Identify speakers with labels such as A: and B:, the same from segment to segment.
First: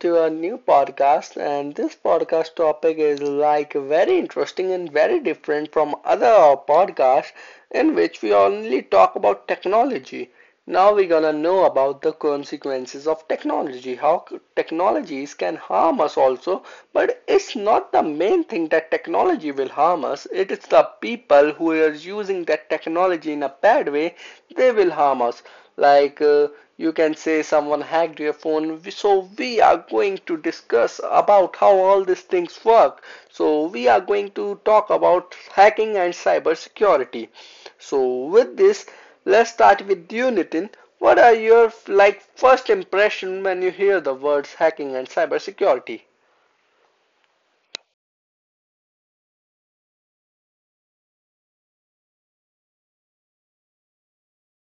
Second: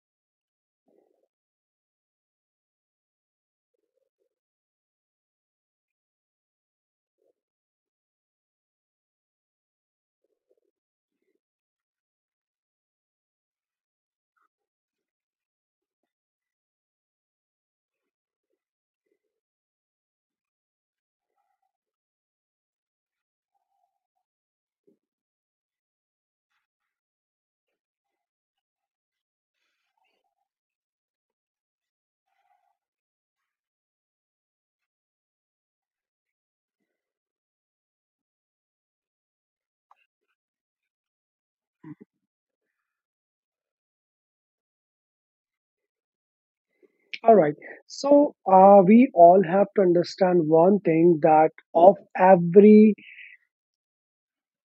A: to our new podcast. And this podcast topic is like very interesting and very different from other podcasts in which we only talk about technology. Now, we're gonna know about the consequences of technology, how technologies can harm us also. But it's not the main thing that technology will harm us, it is the people who are using that technology in a bad way they will harm us. Like uh, you can say someone hacked your phone. So we are going to discuss about how all these things work. So we are going to talk about hacking and cyber security. So with this, let's start with you, Nitin. What are your like first impression when you hear the words hacking and cyber security?
B: All right. So we all have to understand one thing, that of every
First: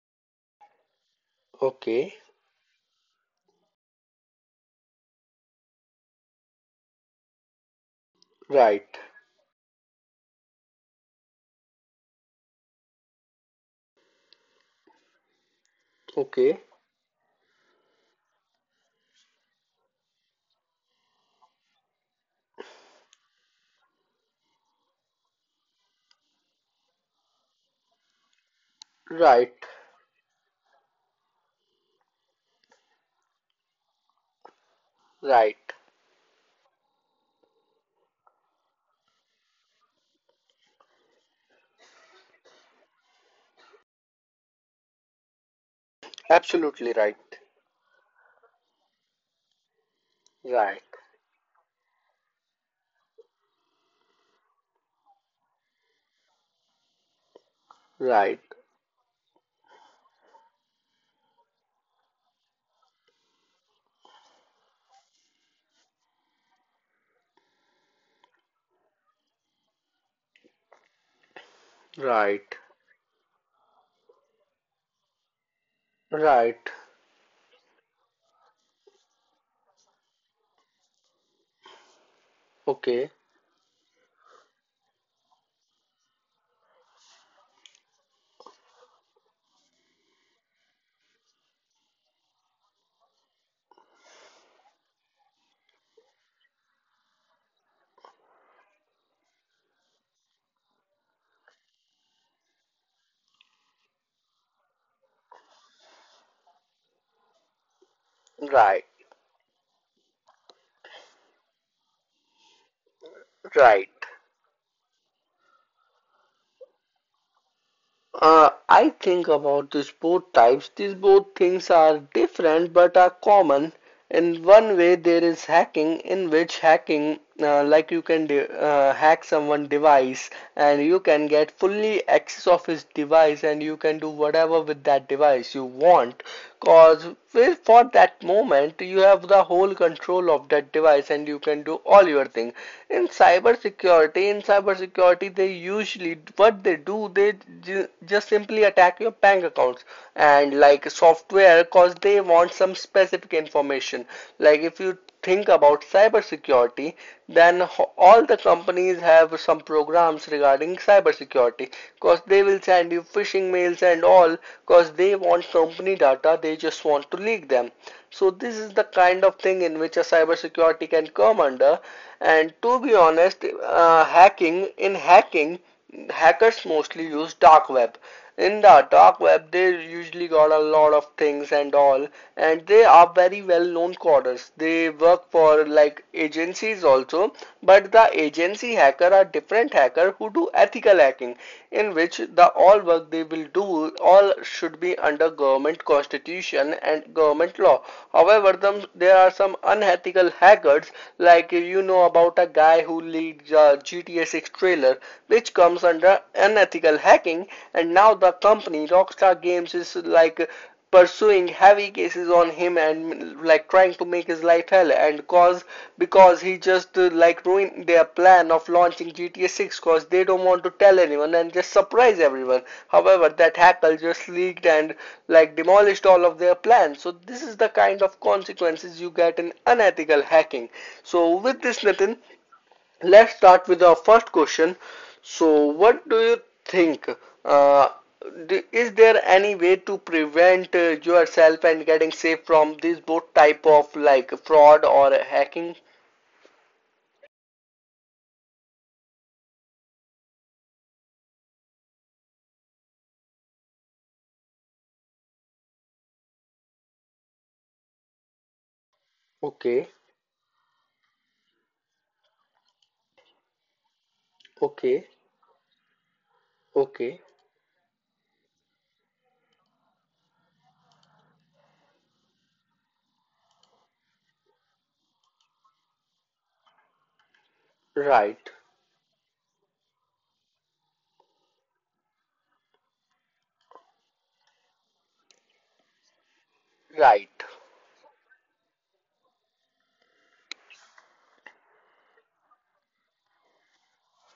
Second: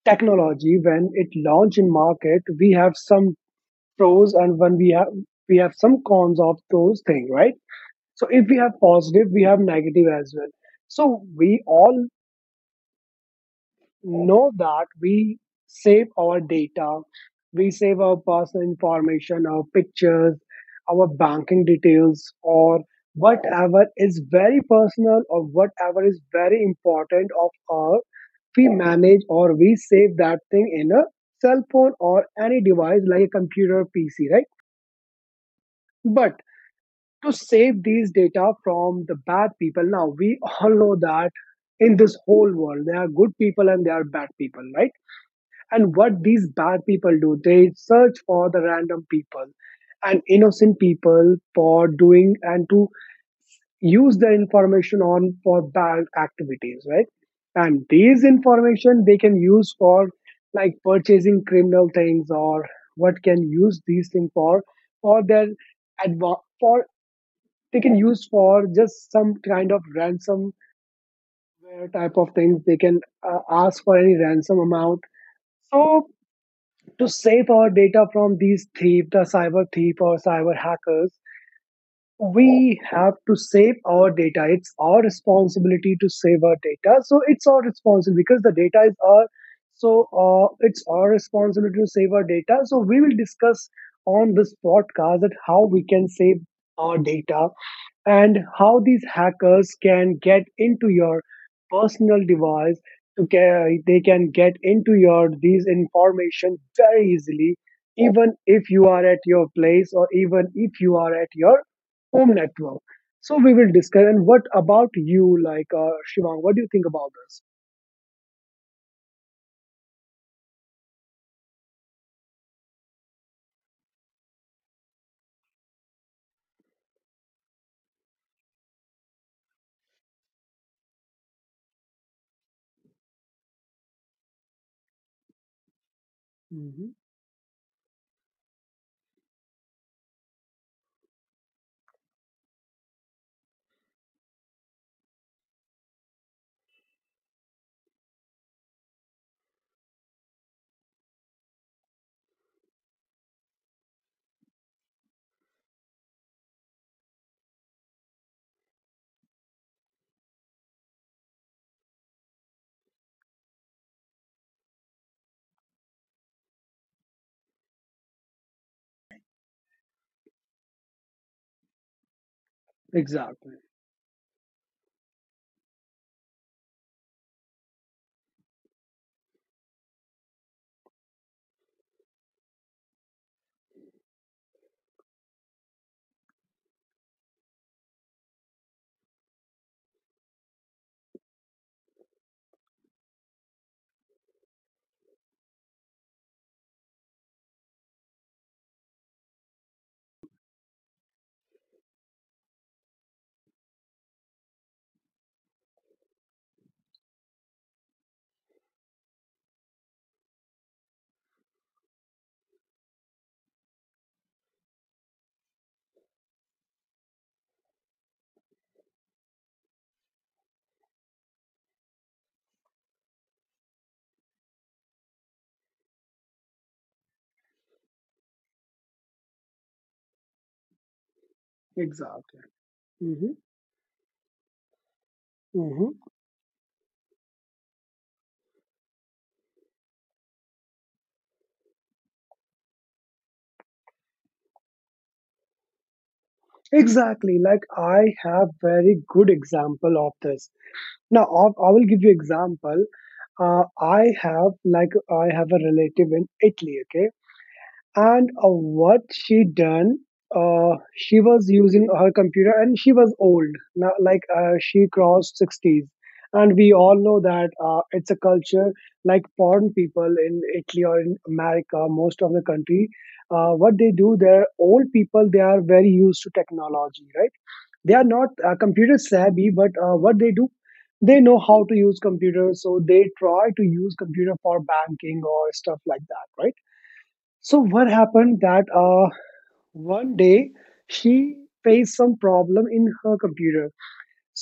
B: technology, when it launched in
A: Okay,
B: market, we have some pros, and when we have some cons of those things, right? So if we have
A: right.
B: positive, we have negative as well. So we all know that we save our
A: Okay,
B: data, we save our personal information, our pictures, our banking details, or whatever is very personal or whatever is very important of our, we manage
A: right,
B: or we save that thing in a cell phone or any device like a computer or PC, right?
A: right.
B: But to save these data from the bad people, now we all know that in this whole world there are good people and there are bad people, right? And what these bad
A: Absolutely
B: people
A: right.
B: do, they search for the random people and innocent
A: Right,
B: people for doing and to use the information on for bad activities, right? And these
A: right,
B: information they can use for like purchasing criminal things, or what can use these things for their adva- for they can use for just some kind of ransomware type of
A: right.
B: things. They can ask for any ransom amount. So
A: Right.
B: to save our data from these thieves, the cyber thief or cyber hackers, we
A: Okay.
B: have to save our data. It's our responsibility to save our data. So it's our responsibility because the data is our. So it's our responsibility to save our data. So we will discuss on this podcast that how we can save our data, and how these hackers can get into your personal device to they can get into your these information very easily, even if you
A: Right.
B: are at your place or even if you are at your home network. So we will
A: Right.
B: discuss. And what about you, like Shivang, what do you think about this?
A: I think about these both types. These both things are different but are common. In one way, there is hacking, in which hacking, like you can hack someone device, and you can get fully access of his device and you can do whatever with that device you want.
B: Hmm.
A: Cause well, for that moment, you have the whole control of that device and you can do all your thing. In cybersecurity, they usually what they do, they just simply attack your bank accounts and like software, cause they want some specific information. Like if you think about cybersecurity, then all the companies have some programs regarding cybersecurity because they will send you phishing mails and all because they want company data, they just want to leak them. So this is the kind of thing in which a cybersecurity can come under. And to be honest,
B: Exactly.
A: hacking in hacking, hackers mostly use dark web. In the dark web, they usually got a lot of things and all, and they are very well known coders. They work for like agencies also, but the agency hacker are different hacker who do ethical hacking in which the all work they will do all should be under government constitution and government law. However, them, there are some unethical hackers like you know about a guy who leads a GTA 6 trailer which comes under unethical hacking, and now the company Rockstar Games is like pursuing heavy cases on him and like trying to make his life hell and cause because he just like ruined their plan of launching GTA 6 cause they don't want to tell anyone and just surprise everyone. However, that hacker just leaked and like demolished all of their plans. So this is the kind of consequences you get in unethical hacking. So with this Nitin,
B: Exactly. Hmm.
A: let's start with our first question. So,
B: Hmm.
A: what do you think? Uh, is there any way to prevent yourself and getting safe from this both type of like fraud or hacking?
B: Exactly. Like I have very good example of this. Now, I will give you example. I have like I have a relative in Italy, okay, and what she done?
A: Okay,
B: She was using her computer, and she was old. Now, like she
A: okay,
B: crossed sixties, and we all know
A: okay.
B: that it's a culture like porn people in Italy or in America, most of the country. What they do, their old people, they are very used to technology, right? They are not
A: Right,
B: computer savvy, but what they do, they know how to use computers, so they try to use computer for banking or stuff like that, right?
A: right.
B: So what happened that one day she faced some problem in her computer.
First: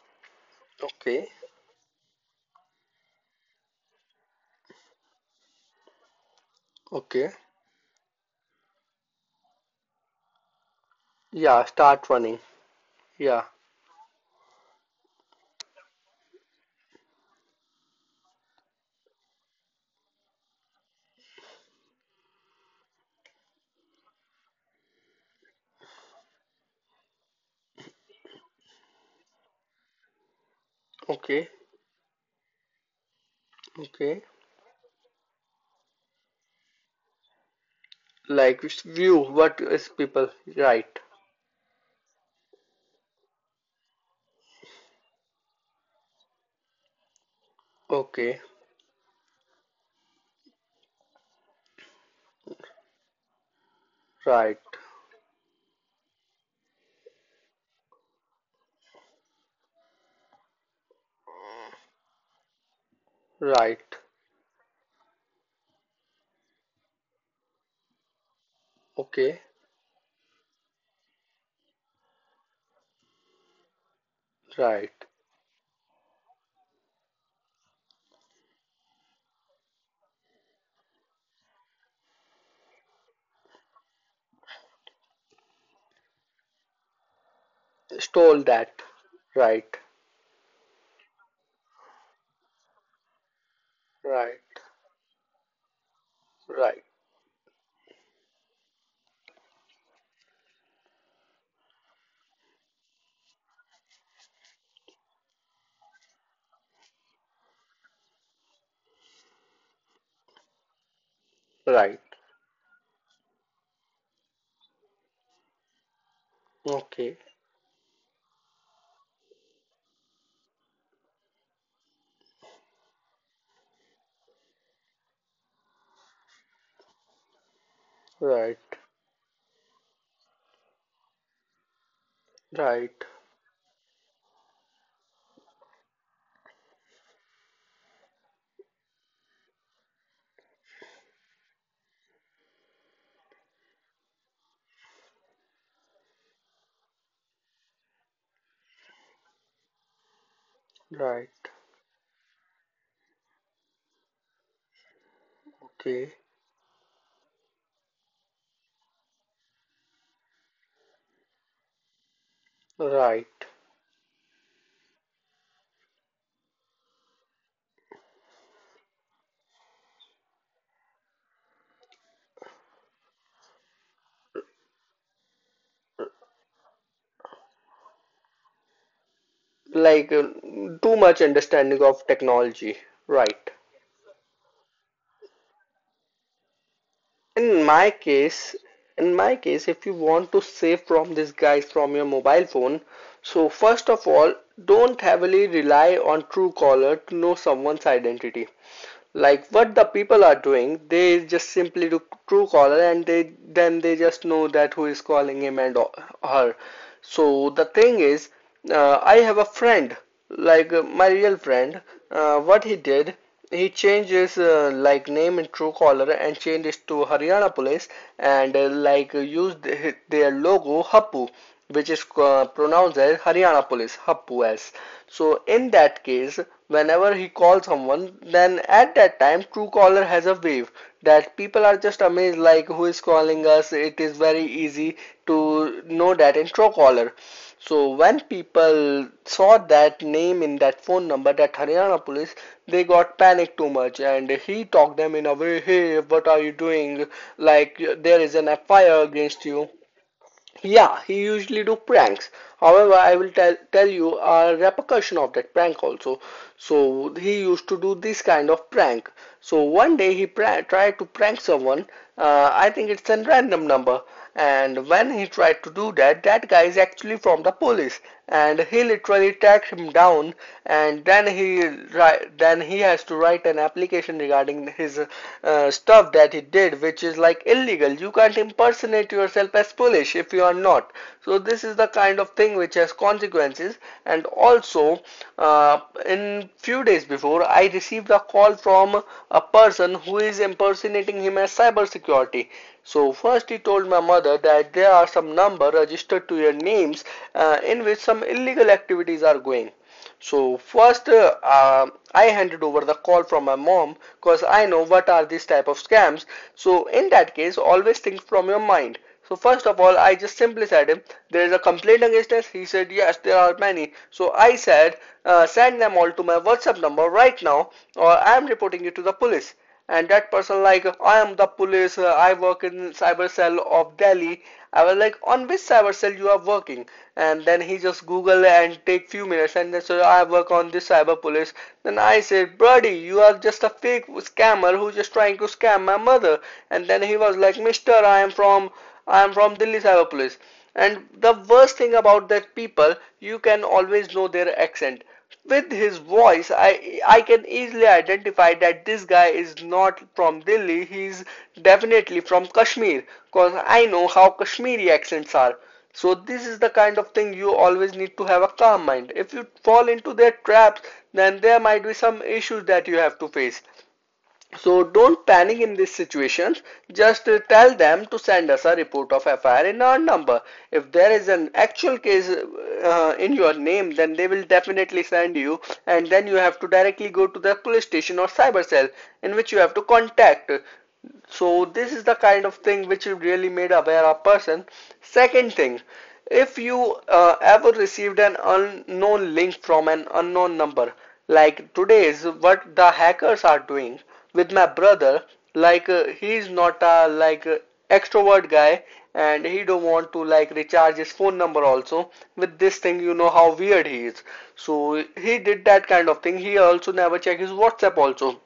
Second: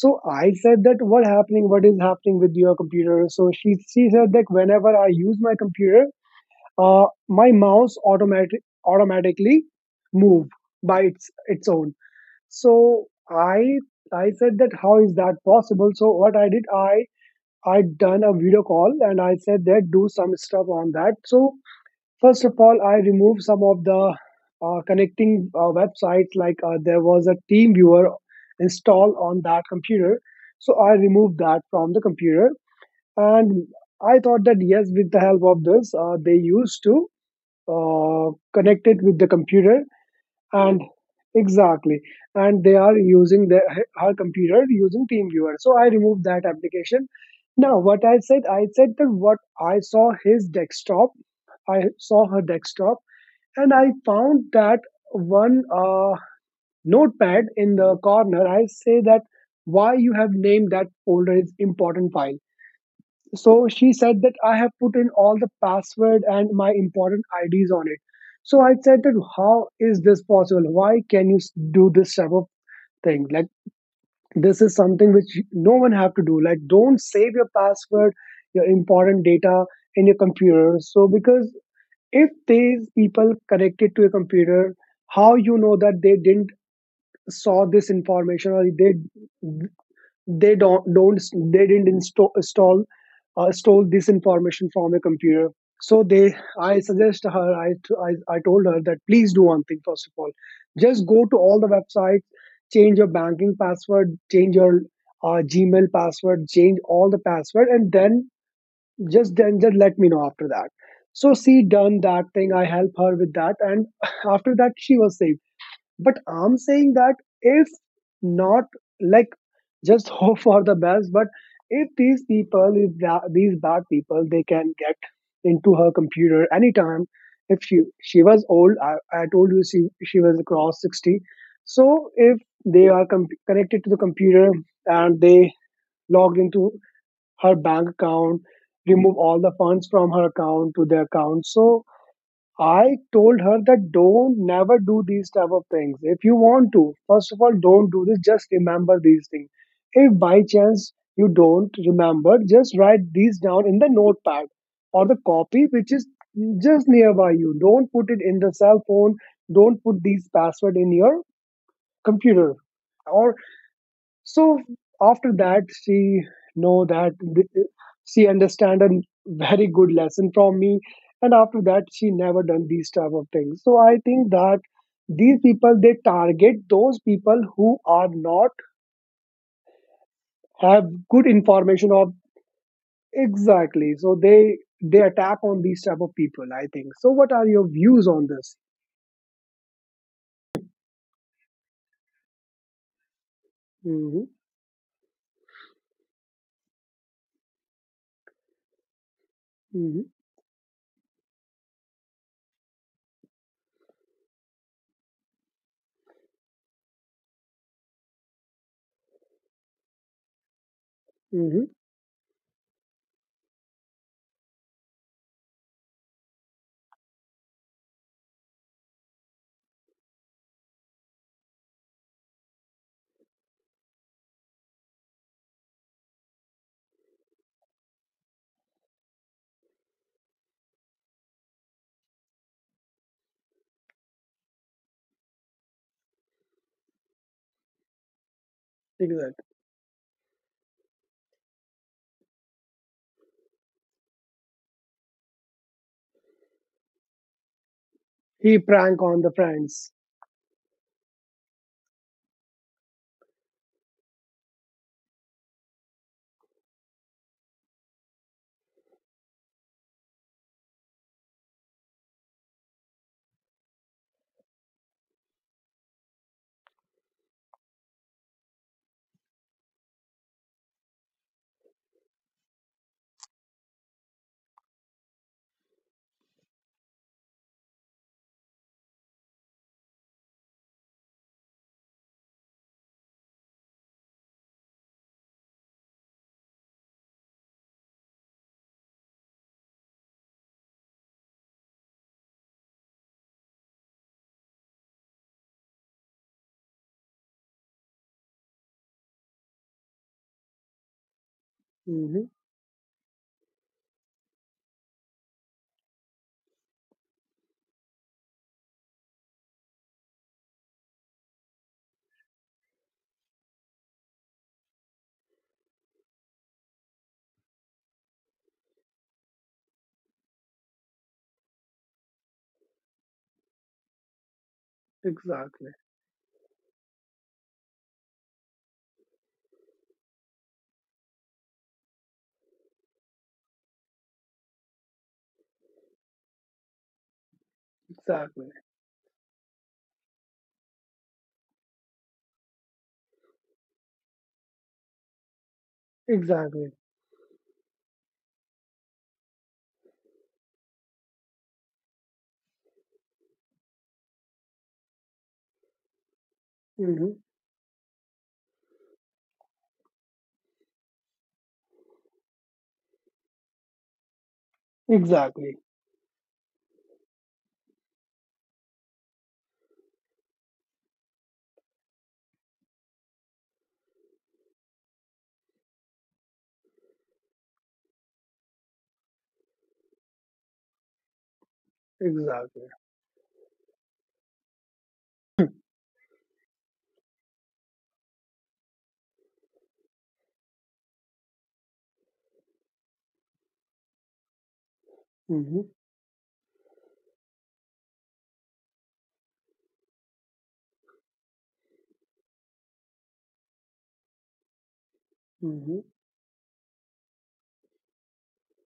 B: So I said that what
A: Okay,
B: happening, what is happening with your computer? So she said that whenever I use my computer, uh,
A: okay.
B: my mouse automatically move by its
A: Yeah,
B: its own.
A: start running.
B: So
A: Yeah,
B: I said that how is that possible? So what I did, I done a video call and I said that do some stuff on that. So first of all, I removed some of the connecting websites. Like there was a team viewer installed on that computer, so I removed
A: okay,
B: that from the computer. And I
A: okay.
B: thought that yes, with the help of this, they used to
A: Like
B: connect it with
A: view
B: the
A: what
B: computer,
A: is people.
B: and
A: Right.
B: exactly, and they are using their her computer using teamviewer, so I removed that application. Now what I said,
A: Okay,
B: I said that what I saw his desktop, I saw her desktop, and I found
A: right,
B: that one notepad in the corner. I say that why you have named that folder is important file. So she
A: right.
B: said that I have put in all the password and my important IDs on it. So I said that
A: Okay,
B: how is this possible? Why can you do this type of thing? Like this is
A: right.
B: something which no one have to do. Like don't save your password, your important data in your computer. So because if these people connected to a computer, how you know that they didn't saw this information,
A: Stole
B: or
A: that. Right.
B: they don't they didn't install install stole this
A: Right.
B: information from a computer? So they I
A: Right.
B: suggest her, I told her that please do one thing, first of all, just go to all the websites, change your banking password, change your Gmail password, change all the password, and then just let me know after that. So she done
A: Right.
B: that thing, I help her with that, and after that she was safe. But I'm saying that
A: Okay.
B: if not, like, just hope for the best. But if these people, if these bad people, they can get into her computer anytime. If she was
A: Right.
B: old, I told you she was across 60. So if they are
A: Right.
B: connected to the computer and they logged into her bank account, remove all the funds from her account to their account. So I told her that don't never do these type of things. If you want to, first of all, don't do this. Just remember these things. If by chance you
A: Right.
B: don't remember, just write these down in the notepad or the copy which is
A: Okay.
B: just nearby you. Don't put it in the cell phone. Don't put these password in your computer. Or
A: Right.
B: so after that she know that she understand a very good lesson from me, and after that she never done these type of things. So I think that these people they target those people who are not
A: Like uh,
B: have
A: Too
B: good
A: much understanding
B: information of,
A: of technology. Right.
B: exactly, so they attack on these type of people, I think. So what are your
A: In my
B: views on this?
A: case, in my case, if you want to save from these guys from your mobile phone, so first of
B: Mm-hmm,
A: all, don't heavily rely on Truecaller to know someone's identity. Like what the
B: mm-hmm,
A: people are doing, they just simply do true caller and they then they just know that who is calling him and her. So the thing is, I have a friend, my real
B: mm-hmm,
A: friend. What he did, he changed his like name in Truecaller and changed it to Haryana Police, and like used their logo Hapu, which is pronounced as Haryana Police, Happu as. So in that case, whenever he calls someone, then at that time Truecaller has a wave that people are just amazed like who is calling us. It is very easy to know that in Truecaller. So when people
B: exactly.
A: saw that name in that phone number, that Haryana Police, they got panicked too much, and he talked them in a way, hey, what are you doing? Like there is
B: He
A: an
B: prank
A: FIR
B: on the
A: against you.
B: friends.
A: Yeah, he usually do pranks. However, I will tell you a repercussion of that prank also. So he used to do this kind of prank. So one day he tried to prank someone. I think it's a random number. And when he tried to do that, that guy is actually from the police, and he literally tracked him down, and then he has to write an application regarding his stuff that he did, which is like illegal. You can't impersonate yourself as polish if you are not. So this is the kind of thing which has consequences. And also, uh, in few days before, I received a call from a person who is impersonating him as cybersecurity. So first he told my mother that there are some number registered to your names, in which some illegal activities are going. So first
B: Mm-hmm,
A: I handed over the call from my mom because I know what are these type of scams. So in that case always think from your mind. So first of all I just simply said him, there is a complaint against us. He said yes there are many. So I said, send them all to my WhatsApp number right now, or I am reporting you to the police. And that person like, I am the police, I work in cyber cell of Delhi. I was like, on
B: exactly.
A: which cyber cell you are working? And then he just google and take few minutes and then, so I work on this cyber police. Then I said, buddy, you are just a fake scammer who just trying to scam my mother. And then he was like, mister, i am
B: Exactly.
A: from i am from Delhi cyber police. And the worst thing about that people, you can always know their accent. With his voice,
B: Exactly.
A: I can easily identify that this guy is not from Delhi. He's definitely from Kashmir, cause I know how Kashmiri accents are. So this is the
B: Hmm.
A: kind of thing, you always need to have a calm mind. If you fall into their traps, then there might be some issues that you have to face. So don't
B: Exactly.
A: panic in these situations. Just tell them to send us a report of FIR in our number. If there is an actual case in your name, then they will definitely send you, and then you have to directly go to the police station or cyber cell in which you have to contact. So this is the kind
B: Exactly.
A: of thing which really made aware a person. Second thing, if you ever received an unknown link from an unknown number, like today's what the hackers are doing with my brother,
B: Hmm.
A: he's not a extrovert guy, and he don't want to like recharge his phone number also. With this thing you know how weird he is. So he
B: Hmm.
A: did that kind of thing. He also never checked his WhatsApp also.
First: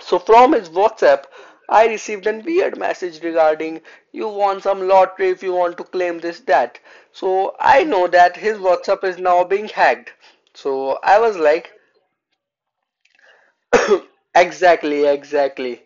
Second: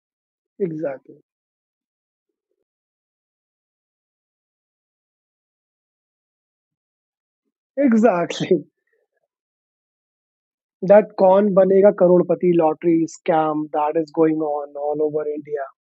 A: So from his
B: Exactly.
A: WhatsApp, I received a weird message regarding, you want some lottery, if you want to claim this that. So I know that
B: Exactly.
A: his WhatsApp is now being hacked. So
B: That
A: I was
B: kaun
A: like,
B: banega karodpati lottery scam that is going on all
A: exactly,
B: over India.
A: exactly.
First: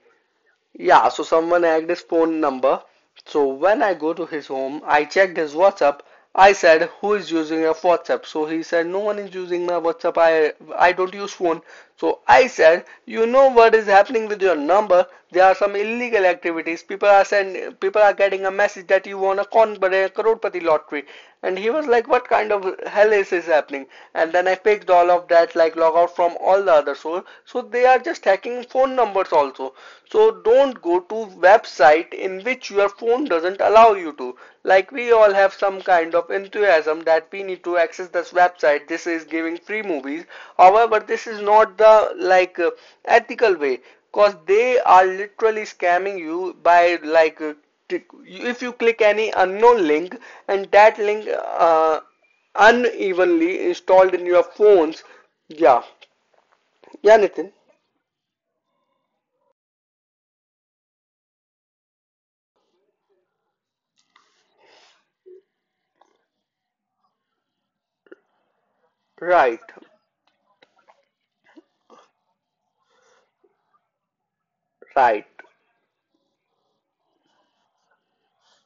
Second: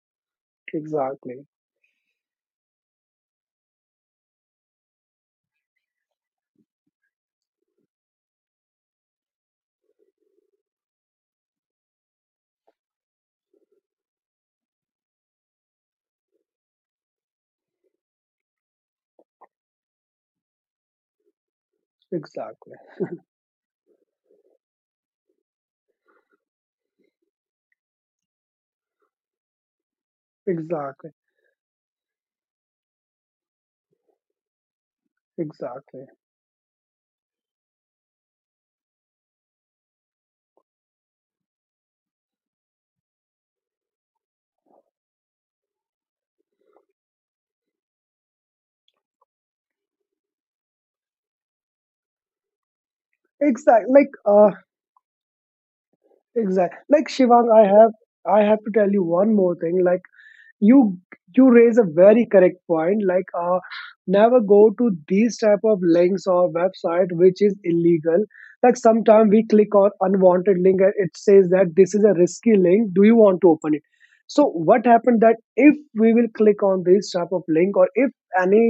A: Yeah, so
B: Exactly.
A: someone hacked his phone number. So when I go to his home, I checked his WhatsApp. I said, "Who is using your WhatsApp?" So he said, "No one is using my WhatsApp. I don't use phone." So I said, "You know what is happening with your number? There are some illegal activities. People are getting a message that you won a con crorepati lottery." And he was like, "What kind of
B: Exactly.
A: hell is this happening?" And then I fixed all of that, like log out from all the other source. So they are just hacking phone numbers also. So don't go
B: Exactly.
A: to website in which your phone doesn't allow you to. Like we all have some
B: Exactly.
A: kind of enthusiasm that we need to access this website, this is giving free movies. However this is not the ethical way, because they are literally scamming you by if you click any unknown link, and that link uh, unevenly
B: Exactly.
A: installed in your phones. Yeah,
B: Exactly. Like
A: yeah
B: Shivang,
A: Nitin.
B: I have to tell you one more thing. Like. you you raise a very correct point, like never go to these type of links or website which is illegal. Like sometimes we
A: Right,
B: click on unwanted link and it says that this is a risky link, do you want to open it? So what happened
A: right,
B: that if we will click on this type of link, or if any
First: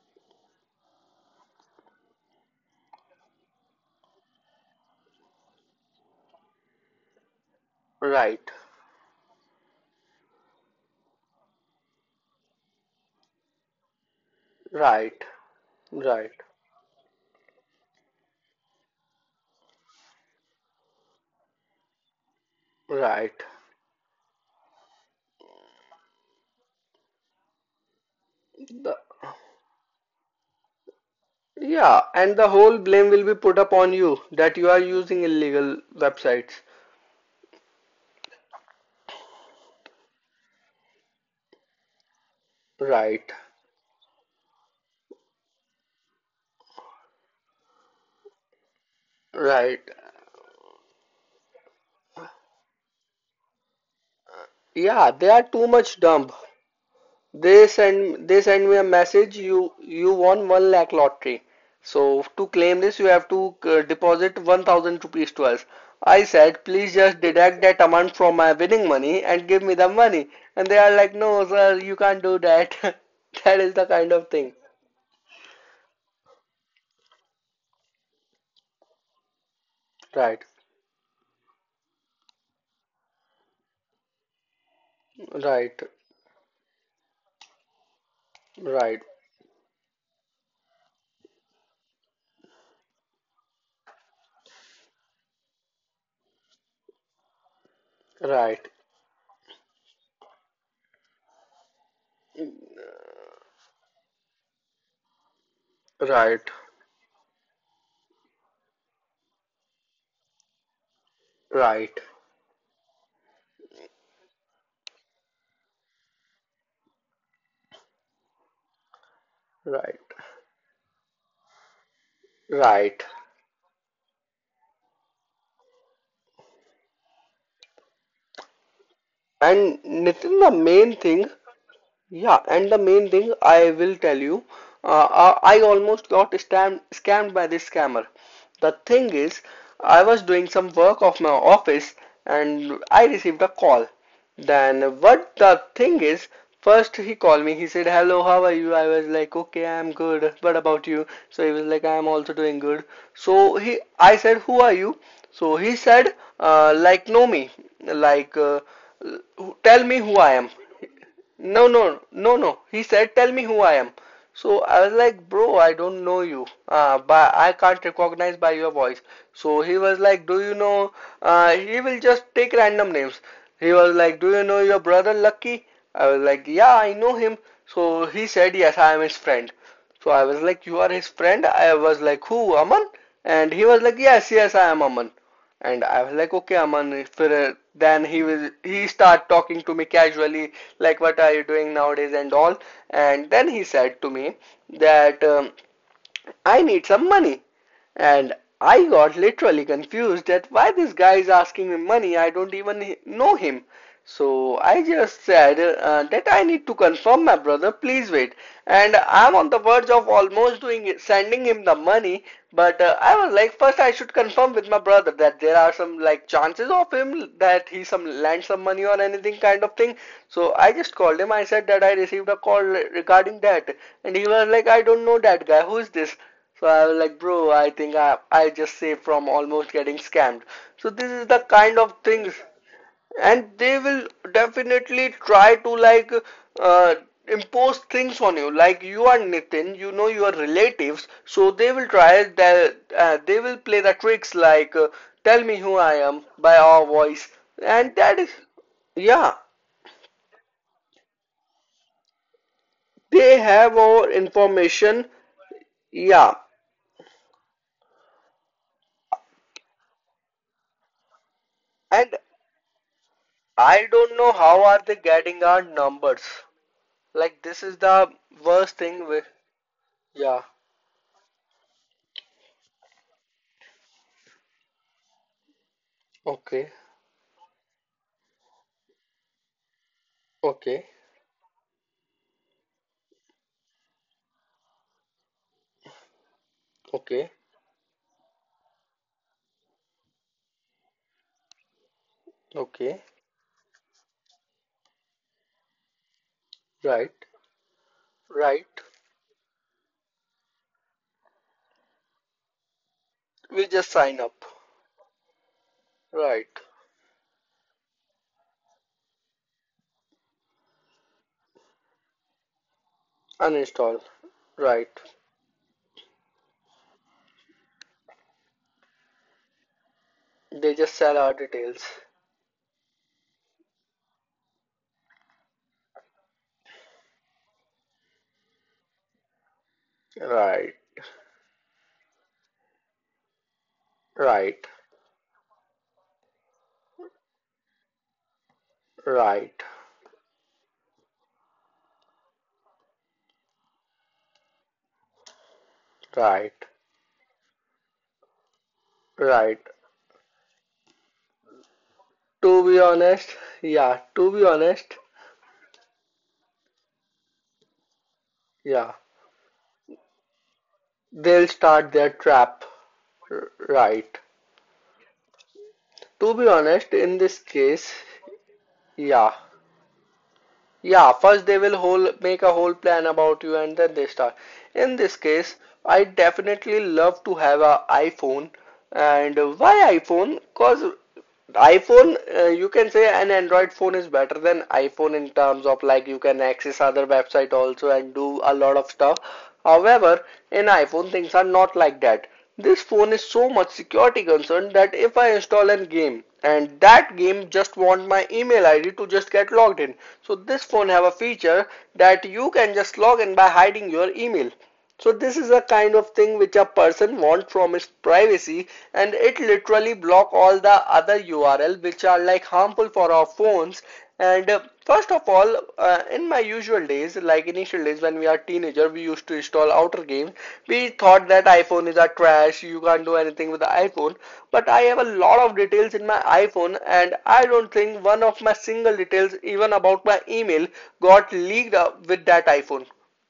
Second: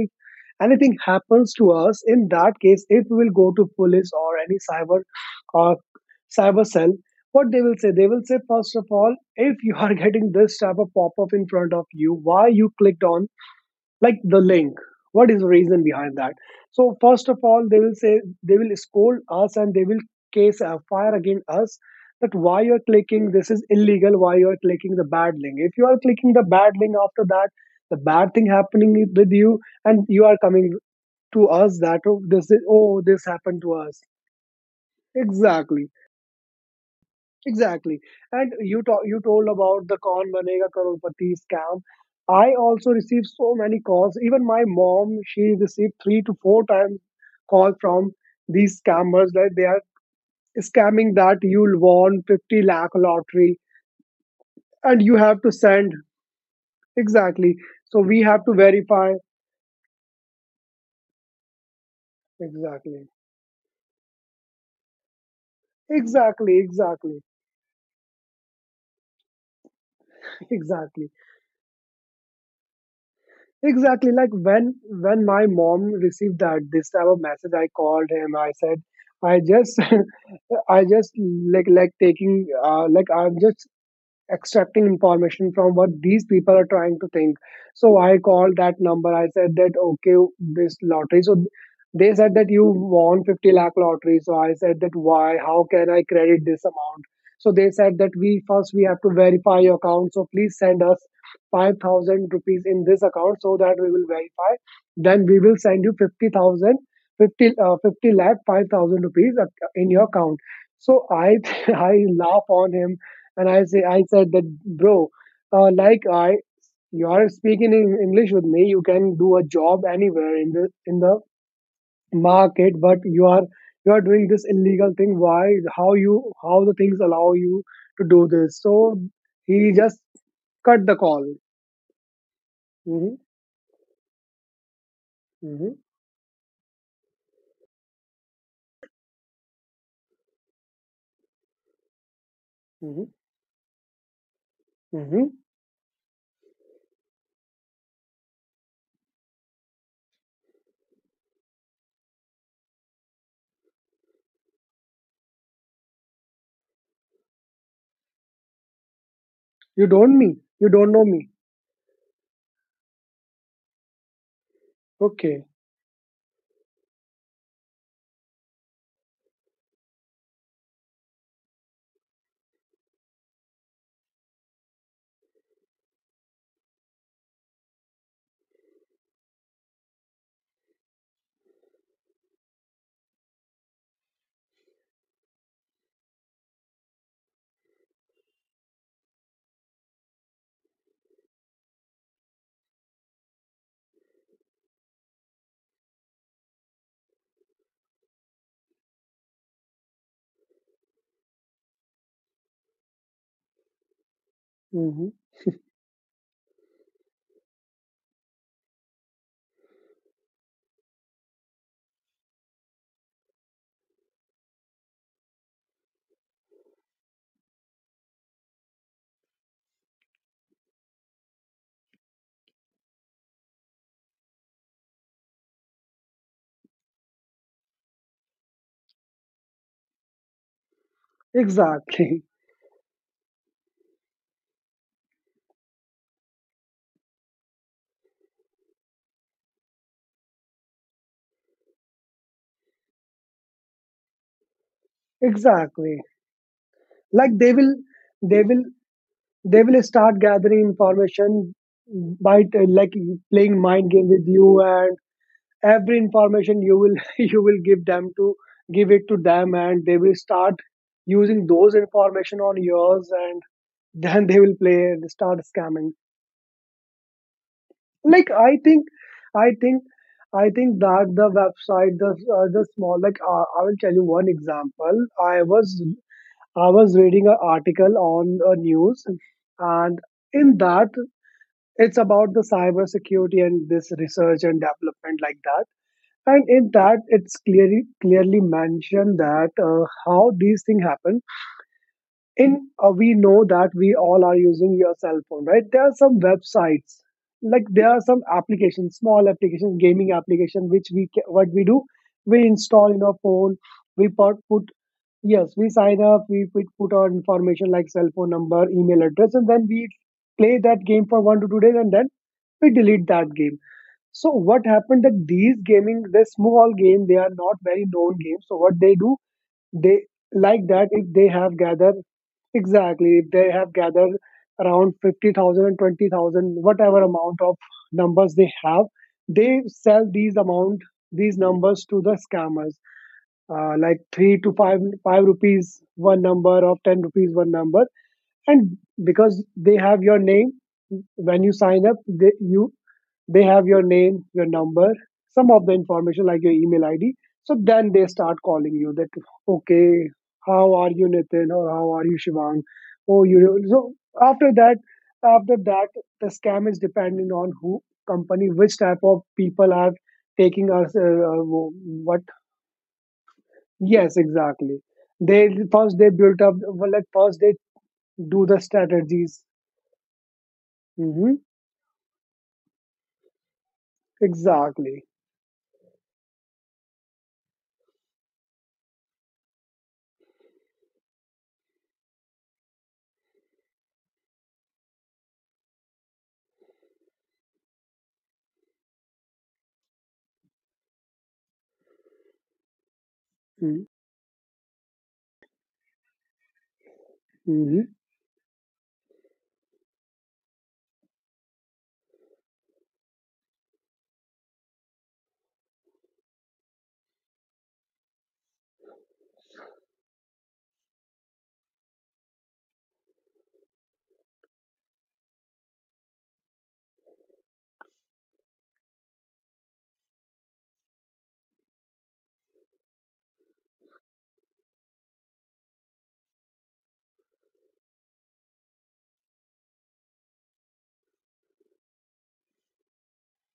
B: anything happens to us, in that case if we will go to police or any cyber uh, cyber cell, what they will say, they will say
A: right.
B: first of all, if you are getting this type of pop-up in front of you, why you clicked on like the link,
A: Right.
B: what is the reason behind that?
A: Right.
B: So first of all they will say, they will scold us, and they will case a fire against us, that why you're clicking,
A: Right.
B: this is illegal, why you're clicking the bad link, if you are clicking the bad link, after that the bad thing happening
A: The,
B: with you, and you are coming to us that
A: yeah,
B: oh
A: and
B: this
A: the
B: is,
A: whole
B: oh
A: blame
B: this
A: will be
B: happened
A: put
B: to
A: upon
B: us.
A: you that you are using illegal
B: Exactly,
A: websites.
B: exactly. And you talk you told about the kaun banega crorepati scam, I also received
A: Right.
B: so many calls, even my mom she received 3 to 4 times call from these scammers that they are
A: Right.
B: scamming that you'll won 50 lakh lottery and
A: Yeah,
B: you
A: they
B: have
A: are
B: to
A: too
B: send,
A: much dumb.
B: exactly,
A: They
B: so we
A: send
B: have
A: they
B: to
A: send me a
B: verify,
A: message. You won one lakh lottery. So to claim this,
B: exactly,
A: you have to deposit 1,000 rupees to us. I
B: exactly,
A: said, please
B: exactly,
A: just deduct that amount from my winning money and give me the money. And they are
B: exactly.
A: like, no, sir, you can't do that. That is the
B: Exactly.
A: kind
B: Like
A: of thing.
B: when my mom received that this type of message, I called him. I said, I just,
A: Right,
B: I just like taking like I'm just extracting information from
A: right,
B: what these people are trying to think. So I called that
A: right,
B: number. I said that okay, this lottery. So they said that you won 50 lakh lottery. So I said that why? How can I credit this amount? So they said that we first
A: right,
B: we have to verify your account. So please send us 5,000 rupees in this account so that we will verify. Then we will send you
A: right,
B: 50,000, 50 lakh, 5,000 rupees in your account. So I I
A: right,
B: laugh on him, and I say, I said that, bro, like I, you are speaking in English with me. You can do a job
A: right,
B: anywhere in the market, but
A: right.
B: you are doing this illegal thing. Why? How you? How the things allow you to do this? So he
A: And
B: just
A: Nitin, the
B: cut the
A: main
B: call.
A: thing. Yeah, and the
B: Hmm.
A: main thing I will tell you, I
B: Hmm.
A: almost got scammed by this scammer. The thing is, I was doing some work of my office and
B: Hmm.
A: I received a call. Then
B: Hmm.
A: what the thing is, first he called me. He said, "Hello, how are you?" I was like, "Okay, I'm good. What about you?" So he was like, "I'm also doing good." So he, I said, "Who are you?" So he said, "Like know me, like
B: You
A: tell me
B: don't
A: who
B: me.
A: I am."
B: You don't know me.
A: No, no, no, no. He said, tell me who I am. So I was like,
B: Okay.
A: bro, I don't know you. But I can't recognize by your voice. So he was like, do you know? He will just take random names. He was like, do you know your brother Lucky? I was like, yeah, I know him. So he said, yes, I am his friend. So I was like, you are his friend? I was like, who, Aman? And he was like, yes, yes, I am Aman. And I was like, okay, Aman, if then he started talking to me casually, like what are you doing nowadays and all. And then he said to me that I need some money. And I got literally confused that why this guy is asking me money. I don't even know him. So I
B: Hmm.
A: just said that I need to confirm my brother, please wait. And I'm on the verge of almost doing it, sending him the money, but I was like, first I should confirm with my brother that there are some like chances of him that he some lend some money or anything kind of thing. So I just called him. I said that I received a call regarding that, and he was like, I don't know that guy. Who is this? So I was like, bro, I think I just saved from almost getting scammed. So this is the kind of
B: Exactly.
A: things and they will definitely try to like uh, impose things on you. Like you are Nitin, you know your relatives, so they will try that they will play the tricks like tell me who
B: Exactly.
A: I am by our
B: Like
A: voice,
B: they will,
A: and that
B: they
A: is
B: will
A: yeah,
B: they will start gathering information by
A: they
B: playing mind
A: have
B: game with
A: our
B: you, and
A: information.
B: every
A: Yeah,
B: information you will you will give it to them, and they will start using those
A: and
B: information on yours. And
A: I
B: then
A: don't
B: they
A: know
B: will play
A: how are
B: and
A: they
B: start
A: getting our
B: scamming.
A: numbers. Like this is
B: Like,
A: the worst thing with
B: i think i
A: yeah.
B: think that the website, the— the small, like, I will tell you one example. i was i
A: Okay,
B: was reading an article on a news, and in
A: okay,
B: that, it's about the cybersecurity and this research and development, like that. And in that, it's
A: okay,
B: clearly mentioned that how these things happen in— we
A: okay,
B: know that we all are using your cell phone, right? There are some websites,
A: right.
B: like there are some
A: Right.
B: applications, small applications, gaming application, which what we do, we install in our phone.
A: We
B: We
A: just
B: put,
A: sign up.
B: put Yes, we sign up, we
A: Right.
B: put our information, like cell phone number, email address, and then we play that game for 1 to 2 days, and then we delete that game.
A: Uninstall.
B: So what happened,
A: Right.
B: that these— gaming this small game, they are not very known games, so what they do, they— like that,
A: They
B: if
A: just
B: they
A: sell our
B: have gathered—
A: details.
B: exactly. If they have gathered around 50000 and 20000, whatever amount of numbers they have, they sell these— amount
A: Right.
B: these numbers to the scammers, like 3 to 5
A: Right.
B: 5 rupees one number, or 10 rupees one number. And because they
A: Right.
B: have your name when you sign up, they have your name, your number, some of the information like your email
A: Right.
B: ID. So then they start calling you that,
A: Right.
B: okay, how are you, Nitin? Or how are you, Shivang?
A: To be
B: Oh,
A: honest,
B: you— so
A: yeah.
B: after
A: To be
B: that
A: honest,
B: after that the scam is depending on who company, which type
A: yeah.
B: of people are taking us. Uh,
A: They'll start
B: what
A: their trap.
B: Yes,
A: Right.
B: exactly. They— first, they built up,
A: To be
B: well, like
A: honest,
B: first
A: in
B: they
A: this case,
B: do the strategies.
A: yeah.
B: Hmm.
A: Yeah, first they will whole make a whole plan about you and then they start.
B: Exactly.
A: In this case, I definitely love to have a iPhone. And why iPhone? Because iPhone, you can say an Android phone is better than iPhone in terms of like you can access other website also and do a lot of stuff. However, in iPhone things are not like that. This phone is so
B: Mm-hmm.
A: much security concern that if I install a game and that game
B: Mm-hmm.
A: just want my email ID to just get logged in. So this phone have a feature that you can just log in by hiding your email. So this is a kind of thing which a person wants from his privacy, and it literally block all the other URL which are like harmful for our phones. And first of all, in my usual days, like initial days when we are teenager, we used to install outer games. We thought that iPhone is a trash, you can't do anything with the iPhone, but I have a lot of details in my iPhone, and I don't think one of my single details even about my email got leaked up with that iPhone,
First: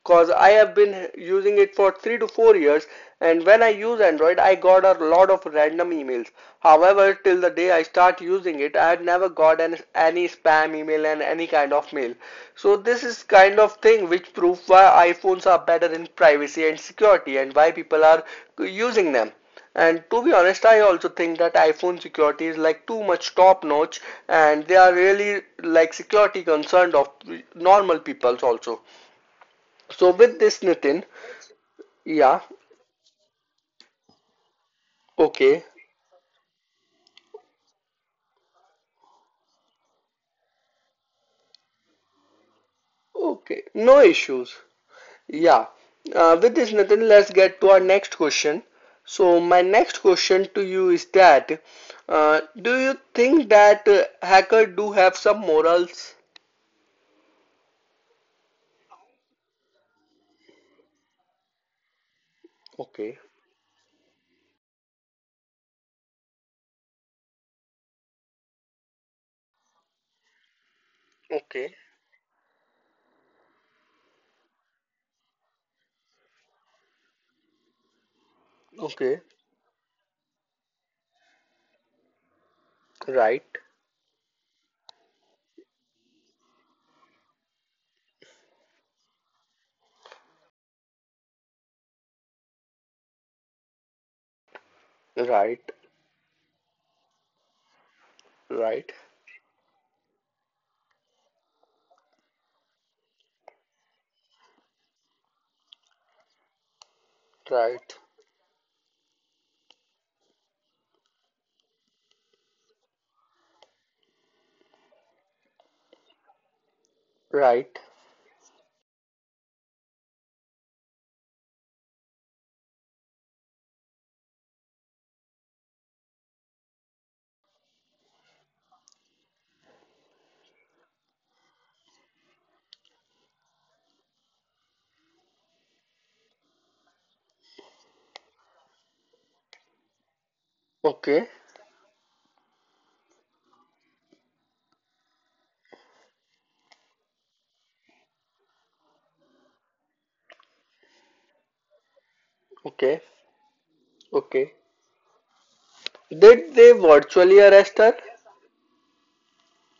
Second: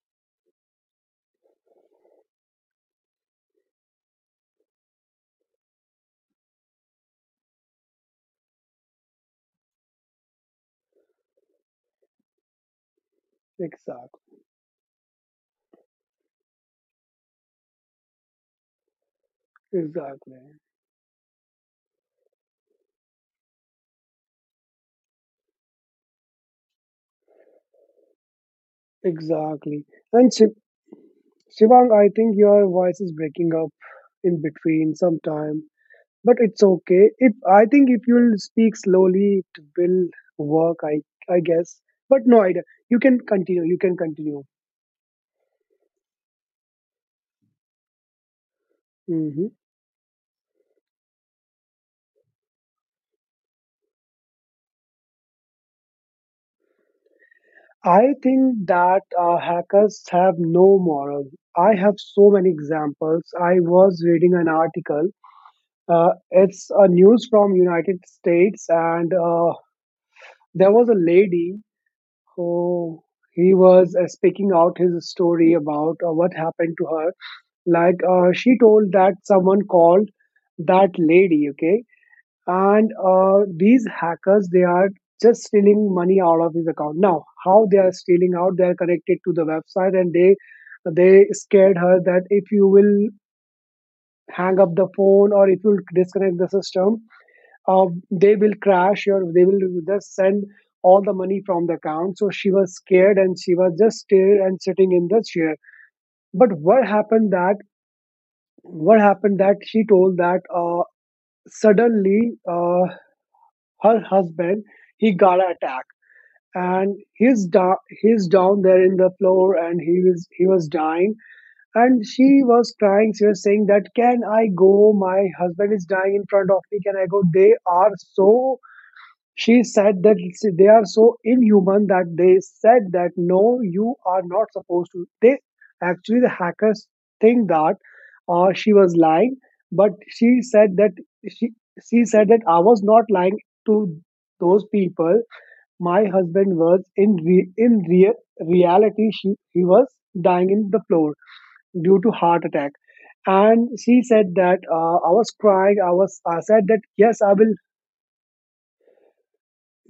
A: cause I have been using it for 3 to 4 years. And when I use Android, I got a lot of random emails. However, till the day I start using it, I had never got any spam email and any kind of mail. So this is kind of thing which
B: Exactly.
A: proves why iPhones are better in privacy and security and why people are using them. And
B: Exactly.
A: to be honest, I also think that iPhone security is like too much top notch and they are really like security concerned of normal peoples also.
B: Exactly. And
A: So with this Nitin,
B: Shivang, I think your
A: yeah,
B: voice is breaking up in between sometime,
A: okay,
B: but it's okay. If, I think, if you'll speak slowly, it will work. I guess. But no idea. You can continue. You can
A: okay,
B: continue.
A: no issues. Yeah, with this Nitin, let's get to our next question.
B: Hmm.
A: So my next question to you is that, do you think that hacker do have some morals?
B: I think that hackers have no morals. I have so many examples. I
A: Okay,
B: was reading an article. Uh, it's a news from United States, and there was a lady.
A: okay,
B: So he was speaking out his story about what happened to her. Like, she told that someone
A: okay,
B: called that lady, okay, and these
A: right,
B: hackers, they are just stealing money out of his account. Now, how they are stealing out? They are connected to the website, and they scared her that if you will hang up the phone or if you will
A: right,
B: disconnect the system, they will crash, or
A: right,
B: they will just send all the money from the account. So she was scared, and she was just still and sitting in the chair. But what happened that
A: right,
B: what happened that she told that suddenly, her husband, he got an attack, and
A: right.
B: he's down there in the floor, and he was dying. And she was crying, she was saying that, can I go? My husband is dying in front of me, can I go? They are so— she said that they are so inhuman that they said that, no, you are not supposed to. They— actually the hackers think that she was lying, but
A: Okay,
B: she she said that I was not lying to those people. My husband was in re, in rea, reality— he was dying in the floor due to heart attack.
A: okay,
B: And she said that,
A: okay.
B: I was crying. I said
A: Did
B: that,
A: they
B: yes, I
A: virtually
B: will.
A: arrest her?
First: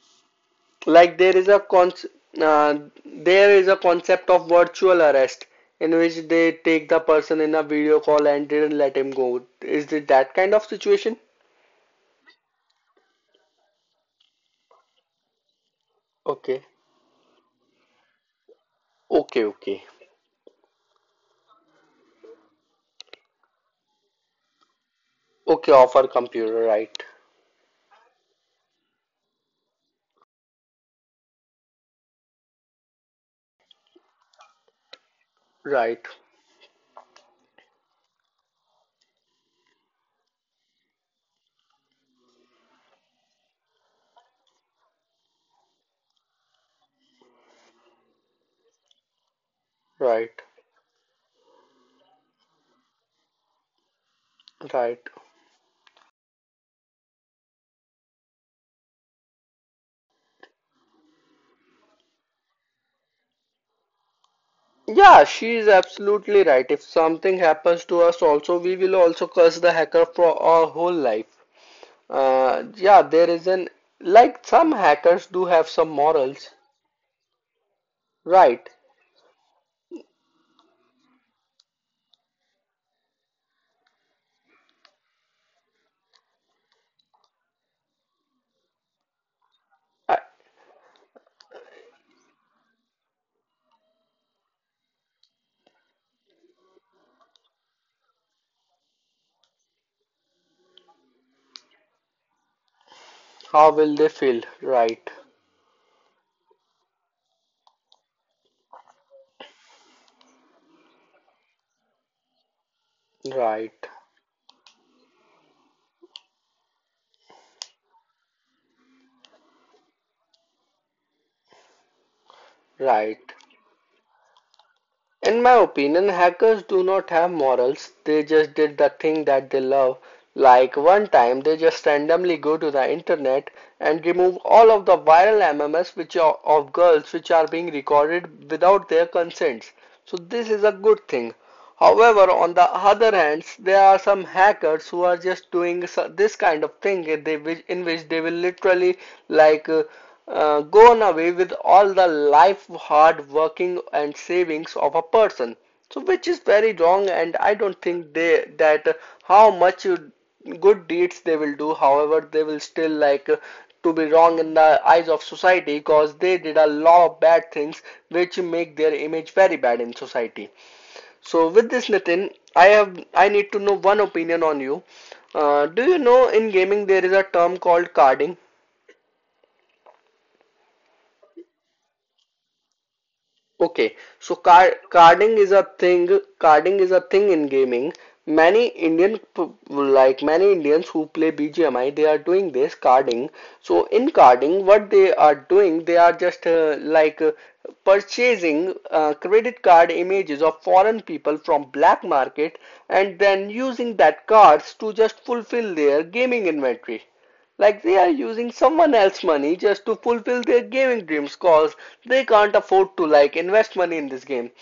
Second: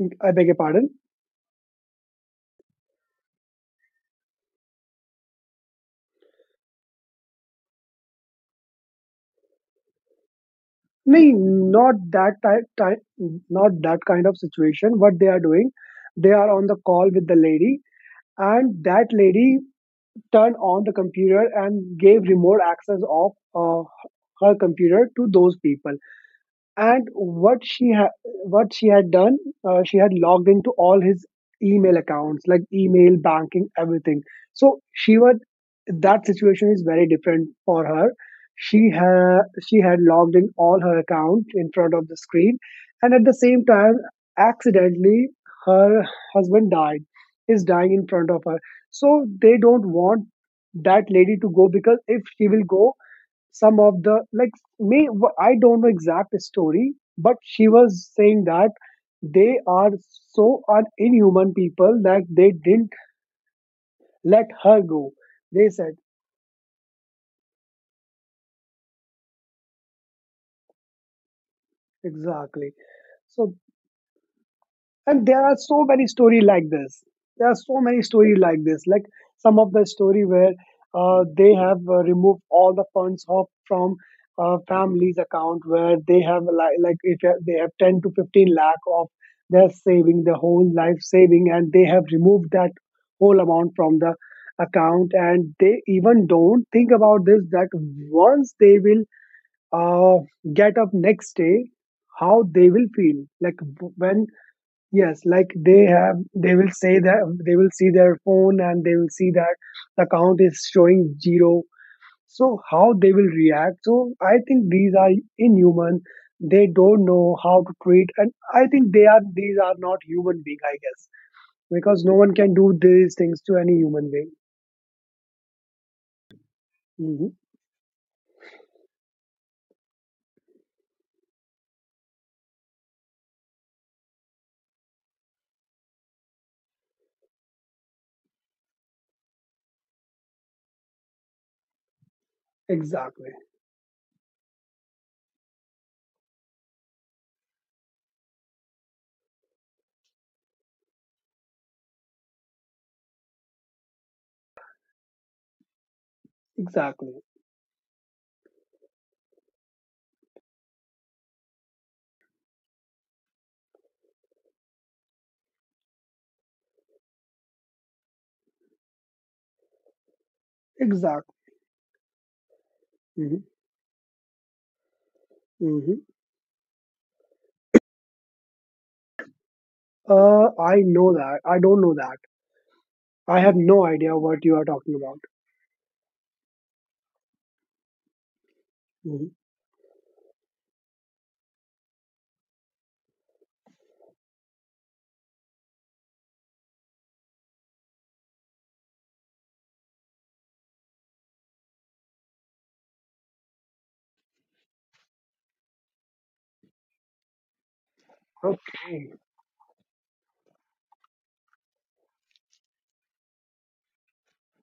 B: I beg your pardon?
A: Like uh, there is a concept of virtual arrest in which they take the person in a video call and didn't let him go. Is it that kind of situation?
B: नहीं, not that kind of situation. What they are doing, they are
A: Okay.
B: on the call with the lady, and that
A: Okay,
B: lady
A: okay.
B: turned on the computer and gave remote access of her computer to those
A: Okay,
B: people.
A: offer computer, right.
B: And what she had done, she had logged into all his email accounts, like email, banking, everything. So she was
A: Right,
B: that situation is very different for her. She had she had logged in all her account in front of the screen, and at the same time, accidentally, her husband died— is dying in front of her. So they don't want
A: right,
B: that lady to go, because if she will go— some of the like
A: right.
B: me I don't know exact story, but she was saying that they are so inhuman people, that they didn't let her go.
A: Yeah, she is
B: They said—
A: absolutely right. If something happens to us also, we will also curse the hacker for our whole life.
B: exactly.
A: Yeah, there is
B: So,
A: an like some hackers
B: and there
A: do
B: are
A: have
B: so
A: some
B: many story
A: morals,
B: like this. There are so many story like
A: right?
B: this, like some of the story where they have removed all the funds of from family's account, where they have, like, if they have 10 to 15 lakh of their
A: I,
B: saving, the whole life saving, and they have removed that whole amount from the account. And they even don't think about this, that once they will uh, get up next day, how they will feel, like
A: How will they
B: when—
A: feel? Right,
B: yes, like they will say that they will see their phone, and they will see that the count is showing zero. So how they will react?
A: right,
B: So I think these are inhuman. They don't know how to treat, and I think they are these are not human being. I guess, because no one can do these
A: right.
B: things to any human being.
A: In my opinion, hackers do not
B: Hmm.
A: have morals. They just did the thing that they love. Like one time, they just randomly go to the internet and remove all of the viral MMS which are of girls which are being recorded without their consents. So this is a good thing. However, on the other
B: Exactly,
A: hand, there are some hackers who are just doing this kind of thing in which they will literally like gone away with all the life hard working and savings of a person, so which is very wrong,
B: exactly,
A: and I don't think they that how much good deeds they will do, however they will still like to be wrong in the eyes of society because they did a lot of bad things which make their image very bad in society.
B: exactly.
A: So with this Nitin, I
B: Hmm.
A: need to know one opinion on you. Do you
B: Hmm.
A: know in gaming there is a term called carding?
B: I know that. I don't know that. I have no
A: Okay,
B: idea
A: so
B: what you are talking about.
A: carding is a thing. Carding is a thing in gaming. Many
B: Mhm.
A: like many Indians who play BGMI, they are doing this carding. So in carding, what they are doing, they are just like purchasing credit card images of foreign people from black market and then using that cards to just fulfill their gaming inventory. Like they are using someone
B: Okay.
A: else's money just to fulfill their gaming dreams cause they can't afford to like invest money in this game.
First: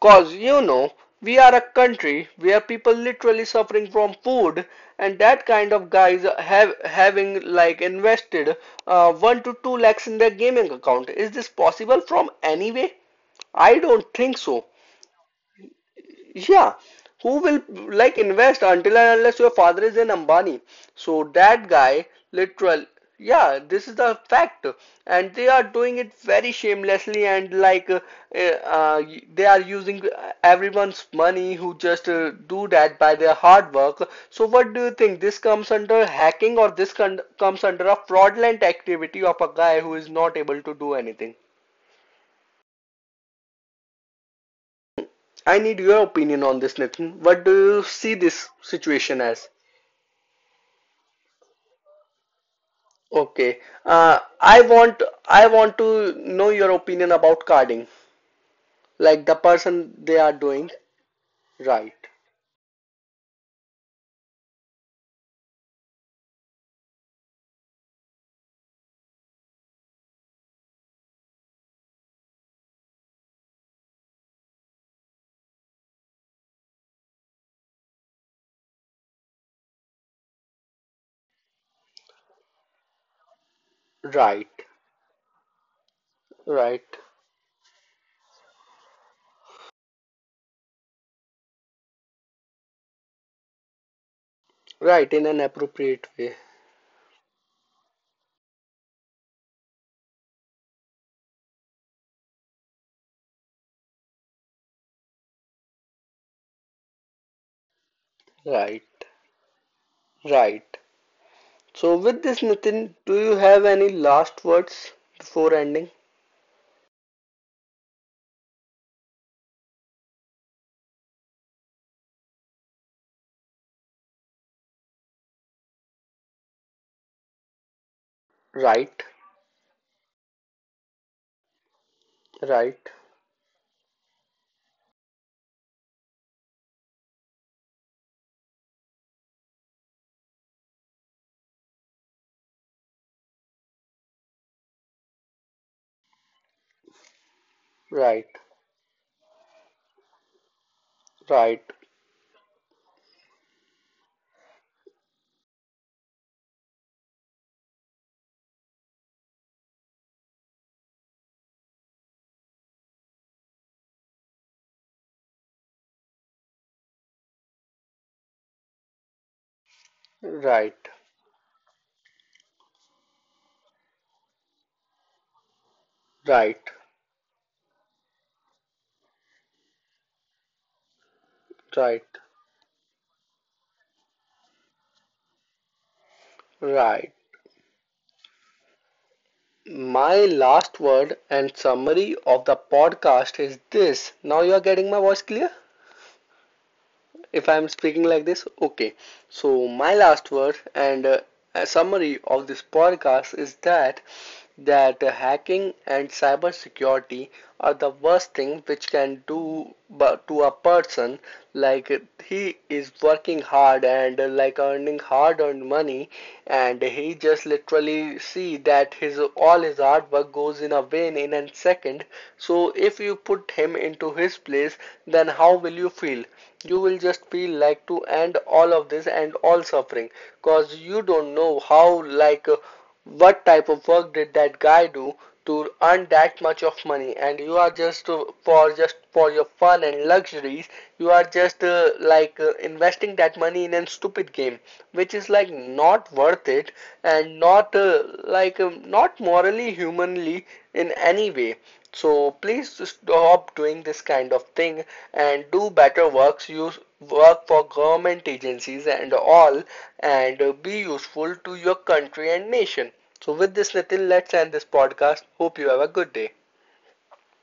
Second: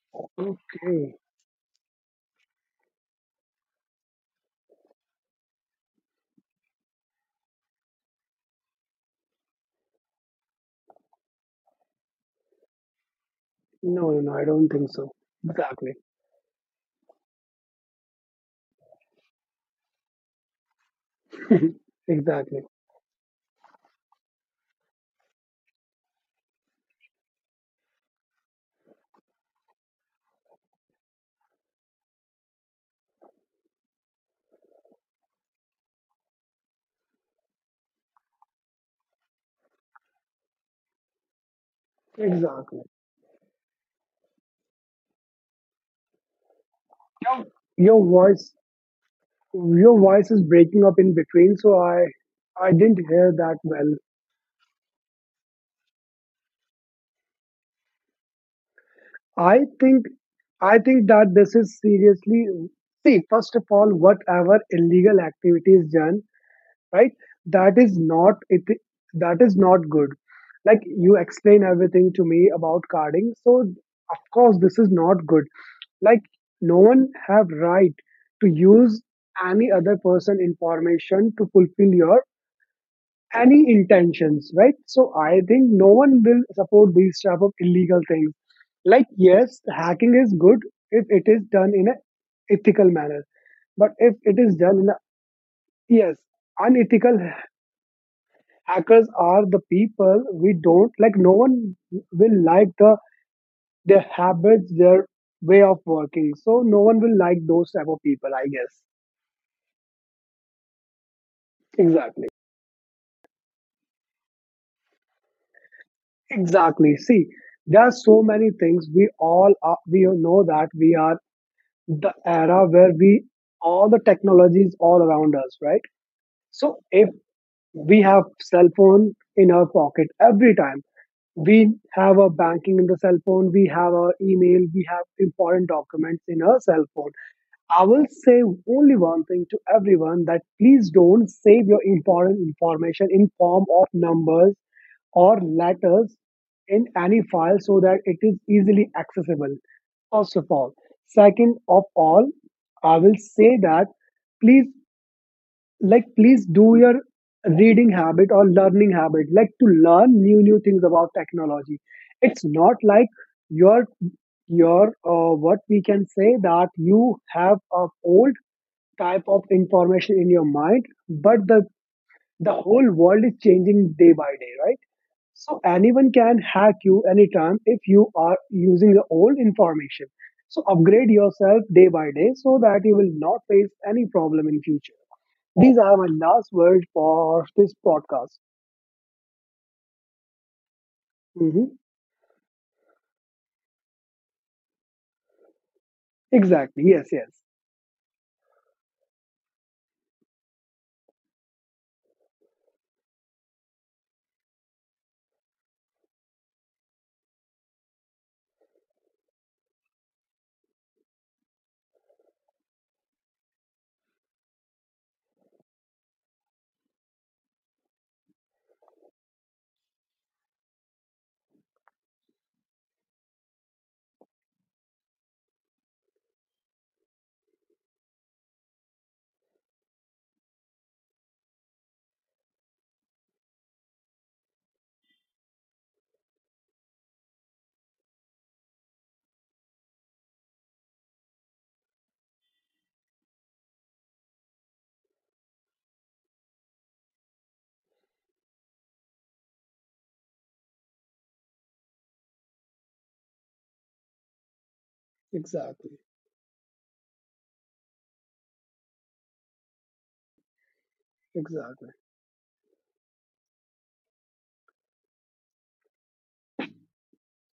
A: Cause
B: Okay.
A: we are a country where people literally suffering from food and that kind of guys have having like invested 1 to 2 lakhs in their gaming account. Is this possible from any way? I don't
B: No, no, no,
A: think
B: I
A: so.
B: don't think so. Exactly.
A: Yeah, who will like invest until and unless your father is an Ambani? So that guy,
B: Exactly.
A: literal, yeah, this is the fact, and they are doing it very shamelessly and like uh, they are using everyone's money who just do that by their hard work. So what do you think? This comes under hacking or this con comes under a fraudulent activity of a guy who is not able to do anything?
B: Exactly.
A: I need your opinion on this, Nitin. What do you
B: Your
A: see this
B: voice
A: situation as?
B: your voice is breaking up in between, so I didn't hear that
A: Okay.
B: well.
A: Uh, I want I want to know your opinion about carding, like the
B: I
A: person
B: think
A: they are doing.
B: I think that this is
A: Right.
B: seriously— see, first of all, whatever illegal activity is done, right, that is not it that is not good. Like you explain everything to me about carding, so of course this is not good. Like, no one have right to use any other person information to fulfill your any intentions,
A: Right.
B: right? So I think no one will
A: Right.
B: support these type of illegal things. Like, yes, hacking is good if it is done in a ethical manner, but if it is done in a—
A: Right in an appropriate
B: yes—
A: way.
B: unethical— hackers are the people we don't like. No one will like their habits, their way of working. So no one will like those type of people, I guess.
A: Right. Right. So with
B: Exactly.
A: this, Nitin, do you have any last words before ending?
B: Exactly. See, there are so many things. We know that we are the era where we all the technology is all around us, right? So if we have cell
A: Right.
B: phone in our pocket every time, we have our banking in
A: Right.
B: the cell phone, we have our email, we have important documents in our cell phone. I will say only one thing to everyone, that please don't save your important information in form of numbers or letters in any file, so that it
A: Right.
B: is easily accessible. First of all. Second
A: Right.
B: of all, I will say that, please, like, please do your reading habit or learning habit, like to learn new new things about technology. It's not like your your what we can say, that you have a old type of information in your mind,
A: Right.
B: but the— the whole world is changing day by day, right? So anyone can hack
A: Right.
B: you anytime if you are using the old information. So upgrade yourself day by
A: Right.
B: day, so that you will not face any problem in future. These are my last words
A: Right.
B: for this podcast.
A: My last word and
B: Hmm.
A: summary of the podcast is this. Now you are getting my voice clear?
B: Exactly. Yes, yes.
A: If I'm speaking like this, okay. So, my last word and a summary of this podcast is that hacking and cyber security are the worst thing which can do to a person, like he is working hard and like earning hard earned money, and he we just literally see that his all his hard work goes in a vain in a second. So if you put him into his place, then how will you feel? You will just feel like to end all of this and all suffering, cause you don't know how like what type of work did that guy do to earn that much of money, and you are just for just for your fun and luxuries you are just like investing that money in a stupid game which is like not worth it and not like not morally humanly in any way. So please stop doing this kind of thing and do
B: Exactly.
A: better works, use work for government agencies and all, and be useful to your
B: Exactly.
A: country and nation. So with this Nitin, let's end this podcast. Hope you have a good day.